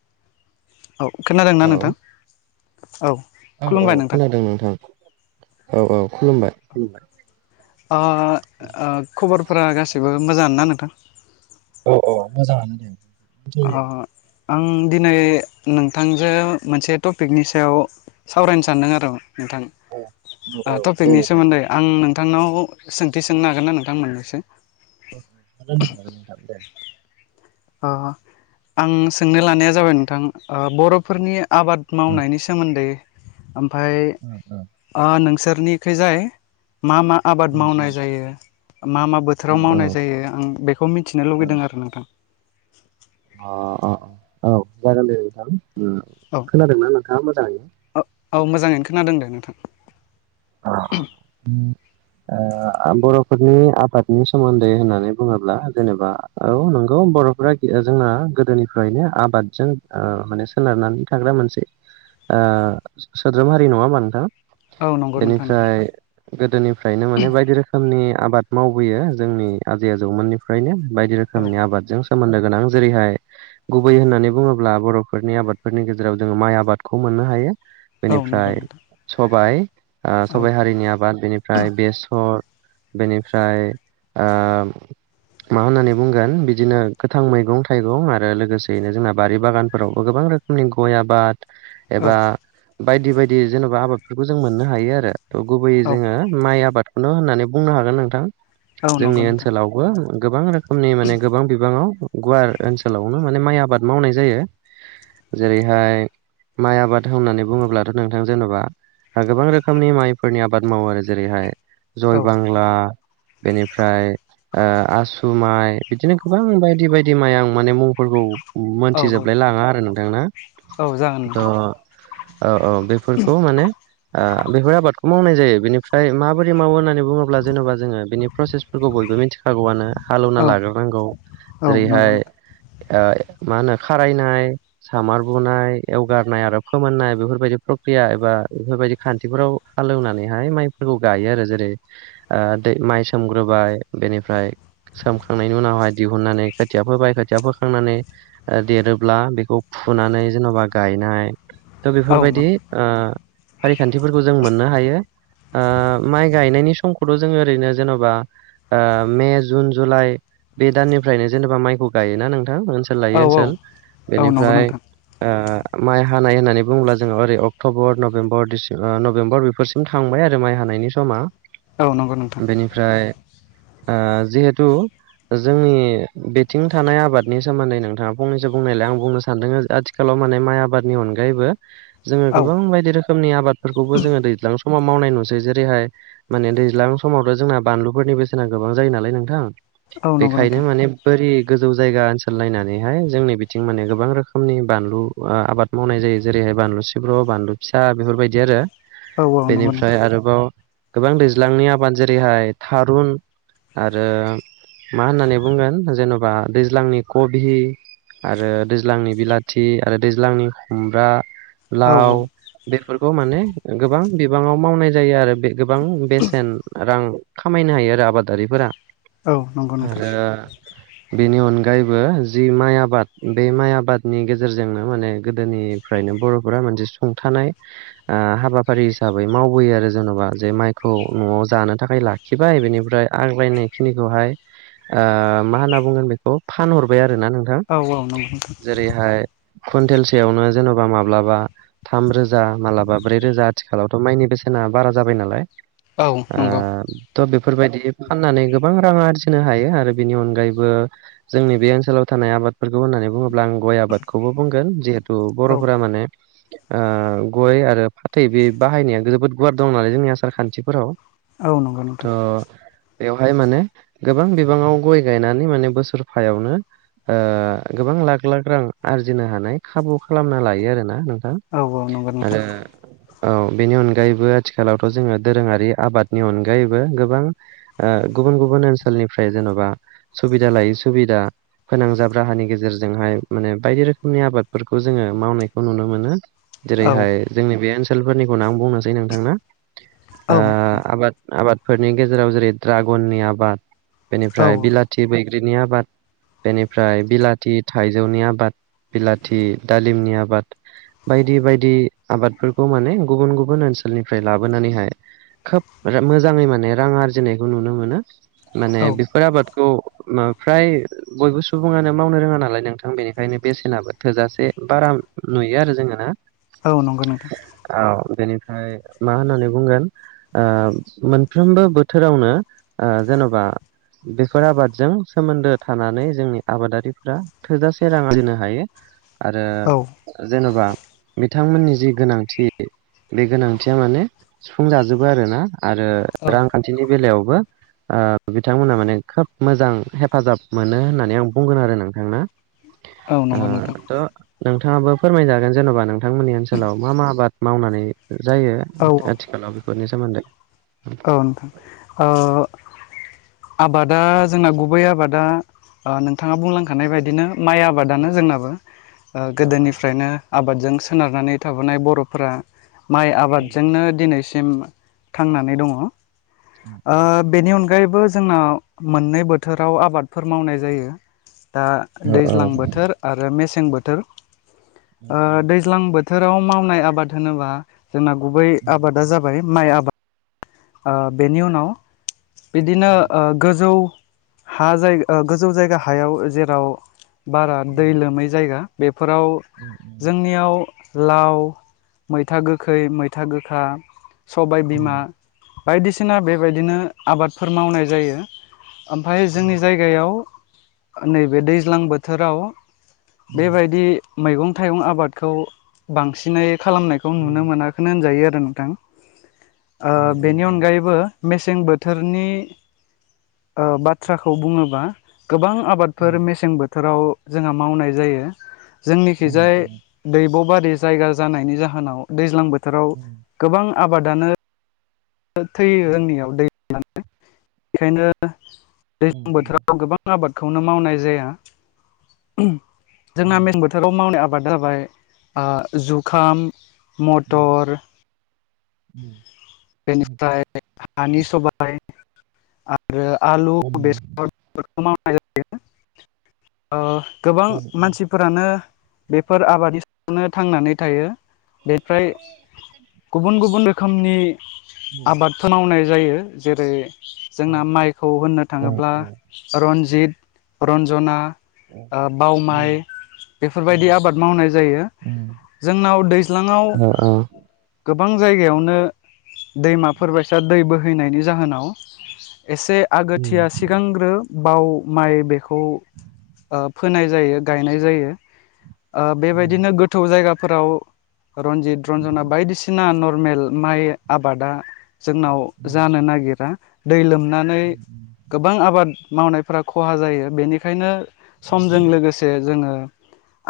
[inaudible] औ खोनादोंना हेलौ नोंथां औ औ औ खुलुमबाय नोंथां खोनादों औ - औ खुलुमबाय खुलुमबाय आ ओ खबरफोरा गासिबो मोजाङानोना नोंथां? औ औ मोजाङानो दे अ आं दिनै नोंथांजो मोनसे टपिकनि सायाव सावरायनो सानदों आरो नोंथां औ औ ओ दे टपिकनि नोंथां सोमोन्दै आं नों थांनाव सोंथि सोंनो हागोन ना नोंथां मोननैसो [unintelligible] ओ आं सोंनो लानाया जाबाय नोंथां ओ बर'फोरनि आबाद मावनायनि सोमोन्दै ओमफाय औ औ नोंसोरनिखैजाय मा मा आबाद मावनाय जायो? मा मा बोथोराव औ मावनाय जायो आं बेखौ मिथिनो लुगैदों आरो नोंथां अ अ अ औ जागोनदे नोंथां ओ औ खोनादोंना नोंथाङा मोजाङै? औ मोजाङैनो खोनादों दे नोंथां ओ बर' फोरनि आबादनि सोमोन्दै होननानै बुङोब्ला जेनेबा औ नंगौ बर'फोरा जोंना गोदोनिफ्रायनो आबादजों ओ माने सोनारनानै थाग्रा मोनसे ओ सोद्रोम हारि नङा होमबा नोंथां औ नंगौ नोंथां नंगौ बेनिफ्राय गोदोनिफ्रायनो माने बायदि रोखोमनि आबाद मावबोयो जोंनि आजै आजौमोननिफ्रायनो बायदि औ रोखोमनि आबादजों सोमोन्दो गोनां जेरैहाय गुबै होननानै बुङोब्ला बर'फोरनि आबादफोरनि गेजेराव जोङो माइ आबादखौ मोननो हायो औ नंगौ बेनिफ्राय नोंथां सबाइ ओ औ सबाइ हारिनि आबाद बेनिफ्राय बेसर बेनिफ्राय ओ मा होननानै बुंगोन बिदिनो गोथां मैगं-थाइगं आरो लोगोसेयैनो जोंना बारि बागानफोरावबो गोबां रोखोमनि गय आबाद औ एबा बायदि बायदि जेनबा आबादफोरखौ जों मोननो हायो आरो गुबैयै जोङो माइ आबादखौनो होननानै बुंनो हागोन नोंथां औ नंगौ जोंनि नोंथां ओनसोलावबो गोबां रोखोमनि माने गोबां बिबाङाव गुवार ओनसोलावनो माने माइ आबाद मावनाय जायो जेरैहाय माइ आबाद होननानै बुङोब्लाथ' नोंथां जेन'बा गोबां रोखोमनि माइफोरनि आबाद मावो आरो जेरैहाय जय औ बांला बेनिफ्राय ओ आसु माइ बिदिनो गोबां बायदि बायदि माइ आं माने मुंफोरखौ औ मोनथिजोबलाय लाङा आरो नोंथां ना औ जागोन त' नोंथां औ औ बेफोरखौ माने ओ बेफोर आबादखौ मावनाय जायो बेनिफ्राय माबोरै मावो होननानै बुङोब्ला जेन'बा जोङो बिनि प्रसेसफोरखौ बयबो मिथिखागौआनो हालौना औ लाग्रोनांगौ औ नंगौ जेरैहाय नोंथां ओ मा होनो खारायनाय सामार बुनाय एवगारनाय आरो फोमोननाय बेफोरबायदि प्र एबा बेफोरबायदि खानथिफोराव हालेवनानैहाय माइफोरखौ गायो आरो जेरै ओ दै माइ सोमग्रोबाय बेनिफ्राय सोमखांनायनि उनावहाय दिहुननानै खोथिया फोबाय खोथिया फोखांनानै देरोब्ला बेखौ फुनानै जेन'बा गायनाय थ' औ औ बेफोरबायदि ओ फारिखान्थिफोरखौ जों मोननो हायो। ओ माइ गायनायनि समखौथ' जोङो ओरैनो जेन'बा ओ मे, जुन, जुलाइ बे दाननिफ्रायनो जेनेबा माइखौ गायोना नों थां ओनसोल औ लायो ओनसोल औ नंगौ बेनिफ्राय नोंथां ओ माइ हानाय होननानै बुङोब्ला जोङो ओरै अक्ट'बर नभेम्बर दिसि ओ नभेम्बर बेफोरसिम थांबाय आरो माइ हानायनि समा औ नंगौ नोंथां बेनिफ्राय आ जिहेतु जोंनि बिथिं थानाय आबादनि सोमोन्दै नोंथाङा फंनैसो बुंनायलाय आं बुंनो सानदों आथिखालाव माने माइ आबादनि अनगायैबो जोङो औ गोबां बायदि रोखोमनि आबादफोरखौबो जोङो दैज्लां समाव मावनाय नुसै जेरैहाय माने दैज्लां समावथ' जोंना बानलुफोरनि बेसेना गोबां जायो नालाय नोंथां औ नंगौ बेखायनो नोंथां माने बोरि गोजौ जायगा ओनसोल नायनानैहाय जोंनि बिथिं माने गोबां रोखोमनि बानलु आ आबाद मावनाय जायो जेरै बानलु सिब्र बानलु फिसा बेफोरबायदि आरो औ औ नंगौ नोंथां बेनिफ्राय आरोबाव गोबां दैज्लांनि आबाद जेरैहाय थारुन आरो मा होननानै बुंगोन जेन'बा दैज्लांनि कभि आरो दैज्लांनि बिलाथि आरो दैज्लांनि खुमब्रा औ लाव खौ माने गोबां बिबाङाव मावनाय जायो आरो बे गोबां बेसेन रां खामायनो हायो आरो आबादारिफोरा। औ नंगौ नोंथां। आरो बेनि अनगायैबो जि माइ आबाद बे माइ आबादनि गेजेरजोंनो माने गोदोनिफ्राय नो बर'फोरा मोनसे सुंथानाय ओ हाबाफारि हिसाबै मावबोयो आरो जेन'बा जे माइखौ न'आव जानो थाखाय लाखिबाय बेनिफ्राय आग्लायनायखिनिखौहाय ओ मा होनना बुंगोन बेखौ फानहरबाय आरो आरोना नोंथां औ औ नंगौ नोंथां जेरैहाय कुइनटेलसेयावनो जेन'बा माब्लाबा थाम रो जा मालाबा ब्रै रोजा आथिखालावथ' माइनि बेसेना बारा जाबाय नालाय। औ ओ नंगौ। थ' बेफोरबायदि फाननानै गोबां रां आरजिनो हायो आरो बेनि अनगायैबो जोंनि बे ओनसोलाव था नाय आबादफोरखौ होननानै बुङो ब्ला आं गय आबादखौबो बुंगोन जिहेथु औ बर'फोरा माने ओ गय आरो फाथै बे बाहायनाया जोबोद गुवार दं नालाय जोंनि आसार खान्थिफोराव। औ नंगौ नोंथां। थ' बेवहाय माने गोबां बिबाङाव गय गायनानै माने बोसोरफायावनो ओ गोबां लाख लाख रां आरजिनो हानाय खाबु खालामना लायो आरोना नों औ औ नंगौ नोंथां। औ बेनि अनगायैबो आथिखालावथ' जोङो दोरोङारि आबादनि अनगायैबो गोबां ओ गुबुन गुबुन ओनसोलनिफ्राय जेन'बा सुबिदा लायै सुबिदा फोनांजाब राहानि गेजेरजोंहाय माने बायदि रोखोमनि आबादफोरखौ जोङो मावनायखौ नुनो मोनो औ जेरैहाय जोंनि बे ओनसोलफोरनिखौनो आं बुंनोसै नोंथांनो ओ औ आबाद आबादफोरनि गेजेराव जेरै ड्रागननि आबाद औ बेनिफ्राय बिलाथि बैग्रिनि आबाद बेनिफ्राय बिलाथि थाइजौनि आबाद बिलाथि दालिमनि आबाद बाय दि बायदि आबादफोरखौ माने गुबुन गुबुन ओनसोलनिफ्राय लाबोनानैहाय खोब मोजाङै माने रां आरजिनायखौ नुनो मोनो माने औ बेफोर आबादखौ फ्राय बयबो सुबुङानो मावनो रोङा नालाय नोंथां बेनिखायनो बेसेनाबो थोजासे बारा नुयो आरो जोङो ना। औ नंगौ नोंथां। औ बेनिफ्राय मा होननानै बुंगोन ओ मोनफ्रोमबो बोथोरावनो ओ जेन'बा बेफोर आबादजों सोमोन्दो थानानै जोंनि आबादारिफ्रा थोजासे रां आरजिनो हायो आरो औ जेन'बा बिथांमोननि जि गोनांथि बे गोनांथिया माने सुफुं जाजोबो आरोना आरो औ रांखान्थिनि बेलायावबो ओ बिथांमोनहा माने खोब मोजां हेफाजाब मोनो होननानै आं बुंगोन आरो नोंथां ना औ ओ नंगौ नोंथां थ' नोंथाङाबो फोरमायजागोन जेन'बा नोंथांमोननि ओनसोलाव मा मा आबाद मावनानै जायो आथिखालाव बेफोरनि सोमोनदै औ औ औ आबादा जोंना गुबै आबादा नोंथाङा बुंलांखानाय बायदिनो माइ आबादानो जोंनाबो ओ औ गोदोनिफ्रायनो आबादजों सोनारनानै थाबोनाय बर'फोरा माइ आबादजोंनो दिनैसिम थांनानै दङ ओ बेनि अनगायै गायैबो जोंना मोननै बोथोराव आबादफोर मावनाय जायो दा दैज्लां बोथोर आरो मेसें बोथोर ओ दैज्लां बोथोर बोथोराव मावनाय आबाद होनोबा जोंना गुबै आबादा जाबाय माइ आबाद आ बेनि उनाव बिदिनो गोजौ हा जायगा गोजौ जायगा हायाव जेराव बारा दै लोमै जायगा फोराव जोंनियाव लाव मैथा गोखै मैथा गोखा सबाय बिमा बायदिसिना बेबायदिनो आबादफोर मावनाय जायो ओमफ्राय जोंनि जायगायाव नैबे दैज्लां बोथोराव बेबायदि मैगं थाइगं आबादखौ बांसिनै खालामनायखौ नुनो मोनाखैनो होनजायो आरो ओ नोंथां औ नि औ अनगायैबो मेसें बोथोरनि ओ बाथ्राखौ बुङोबा गोबां आबादफोर मेसें बोथोराव जोंहा मावनाय जायो जोंनिखिजाय दैब'बारि जायगा जानायनि जाहोनाव दैज्लां बोथोराव गोबां आबादानो थैयो [unintelligible] रोंनियाव दै [unintelligible] बेखायनो दैज्लां बोथोराव गोबां आबादखौनो मावनाय जाया जोंना मेसें बोथोराव मावनाय आबादा जाबाय जुखाम मटर उम बेनिफ्राय हानि सबाय आरो आलु बेसर बेफोरखौ मावनाय जायो गोबां मानसिफोरानो बेफोर आबादनि सायावनो थांनानै थायो बेफ्राय गुबुन गुबुन रोखोमनि आबादफोराव होननाय जायो जेरै जोंना माइखौ होननो थाङोब्ला रनजित रनज'ना बाव माइ बेफोरबायदि आबाद मावनाय जायो जोंनाव दैज्लाङाव औ गोबां जायगायावनो दैमाफोर बायसा दै बोहैनायनि जाहोनाव एसे आगोथिया सिगांग्रो बाव माइ बेखौ ओ फोनाय जायो गायनाय जायो ओ बेबायदिनो गोथौ जायगा फोराव रनजित रनज'ना बायदिसिना नरमेल माइ आबादा जोंनाव जानो नागिरा दै लोमनानै गोबां आबाद मावनायफोरा ख'हा जायो बेनिखायनो समजों लोगोसे जोङो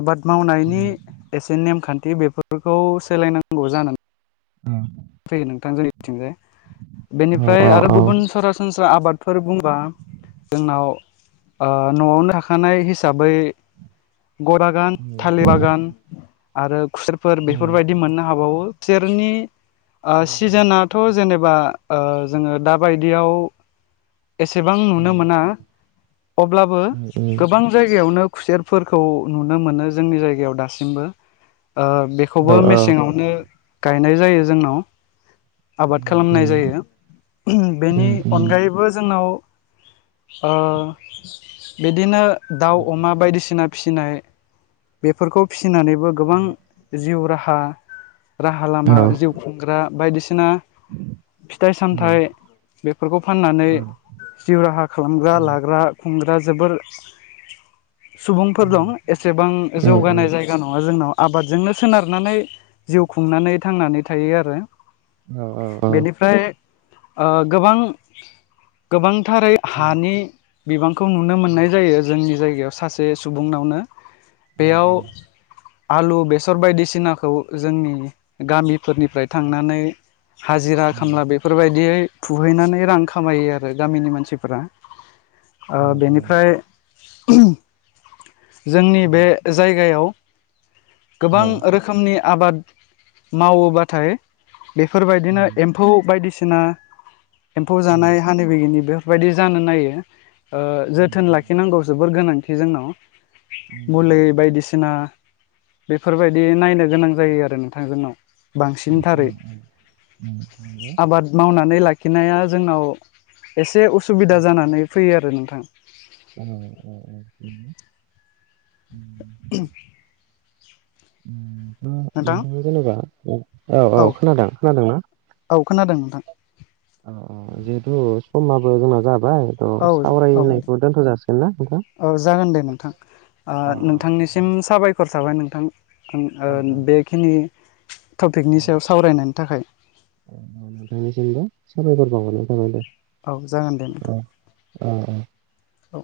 आबाद मावनायनि एसे नेमखानथि बेफोरखौ सोलायनांगौ जानानै ओम। फैयो नोंथां जोंनि बिथिंजाय औ बेनिफ्राय औ आरो औ गुबुन सरासनस्रा आबादफोर बुंबा जोंनाव। ओ न'आवनो थाखानाय हिसाबै। गय बागान थालिर बागान आरो खुसेरफोर बेफोरबायदि मोननो हाबावो। सेरनि सिजोनथ' जेनेबा। नेबा ओ जोङो दा बायदियाव एसेबां नुनो मोना अब्लाबो गोबां जायगायावनो। खुसेरफोरखौ नुनो मोनो जोंनि जायगायाव दासिमबो बेखौबो मेसेङावनो गायनाय जायो जोंनाव आबाद खालामनाय जायो बेनि अनगायैबो जोंनाव बिदिनो दाउ अमा बायदिसिना फिसिनाय बेफोरखौ फिसिनानैबो गोबां जिउ राहा राहा लामा जिउ। खुंग्रा बायदिसिना फिथाय-सामथायफोरखौ फाननानै जिउ राहा खालामग्रा लाग्रा खुंग्रा जोबोर सुबुंफोर दं एसेबां जौगानाय जायगा नङा जोंनाव आबादजोंनो सोनारनानै जिउ खुंनानै थांनानै थायो आरो। औ औ औ। बेनिफ्राय गोबां गोबांथारै हानि बिबां खौ नुनो मोननाय जायो जोंनि जायगायाव सासे सुबुंनावनो बेयाव आलु बेसर बायदिसिनाखौ जोंनि गामिफोरनिफ्राय थांनानै। हाजिरा खामला बेफोरबायदियै फुहैनानै रां खामायो आरो गामिनि मानसिफोरा बेनिफ्राय जोंनि बे जायगायाव गोबां रोखोमनि आबाद मावोब्लाथाय। बेफोरबायदिनो एम्फौ बायदिसिना एम्फौ जानाय हानि बिगिनि बे बेफोरबायदि जानो नायो जोथोन लाखिनांगौ जोबोर गोनांथि जोंनाव। मुलि बायदिसिना बेफोरबायदि नायनो गोनां जायो आरो नोंथां जोंनाव। बांसिनथारै आबाद मावनानै लाखि। खिनाया जोंनाव एसे उसुबिदा जानानै फैयो आरो नोंथां। औ औ औ। [inaudible] नोंथां नोंथाङा जेनेबा औ औ खोनादों खोनादों ना? औ खोनादों नोंथां। अ अ जिहेथु समाबो जोंना जाबाय। औ औ सावरायनायखौ दोनथ' जासिगोन ना नोंथां। औ जागोन दे नोंथां नोंथांनिसिम साबायखर साबाय नोंथां बेखिनि टपिकनि सायाव सावरायनायनि थाखाय औ नोंथांनिसिमबो साबायखर बावहरनाय थाबाय दे औ जागोन दे नोंथां। औ।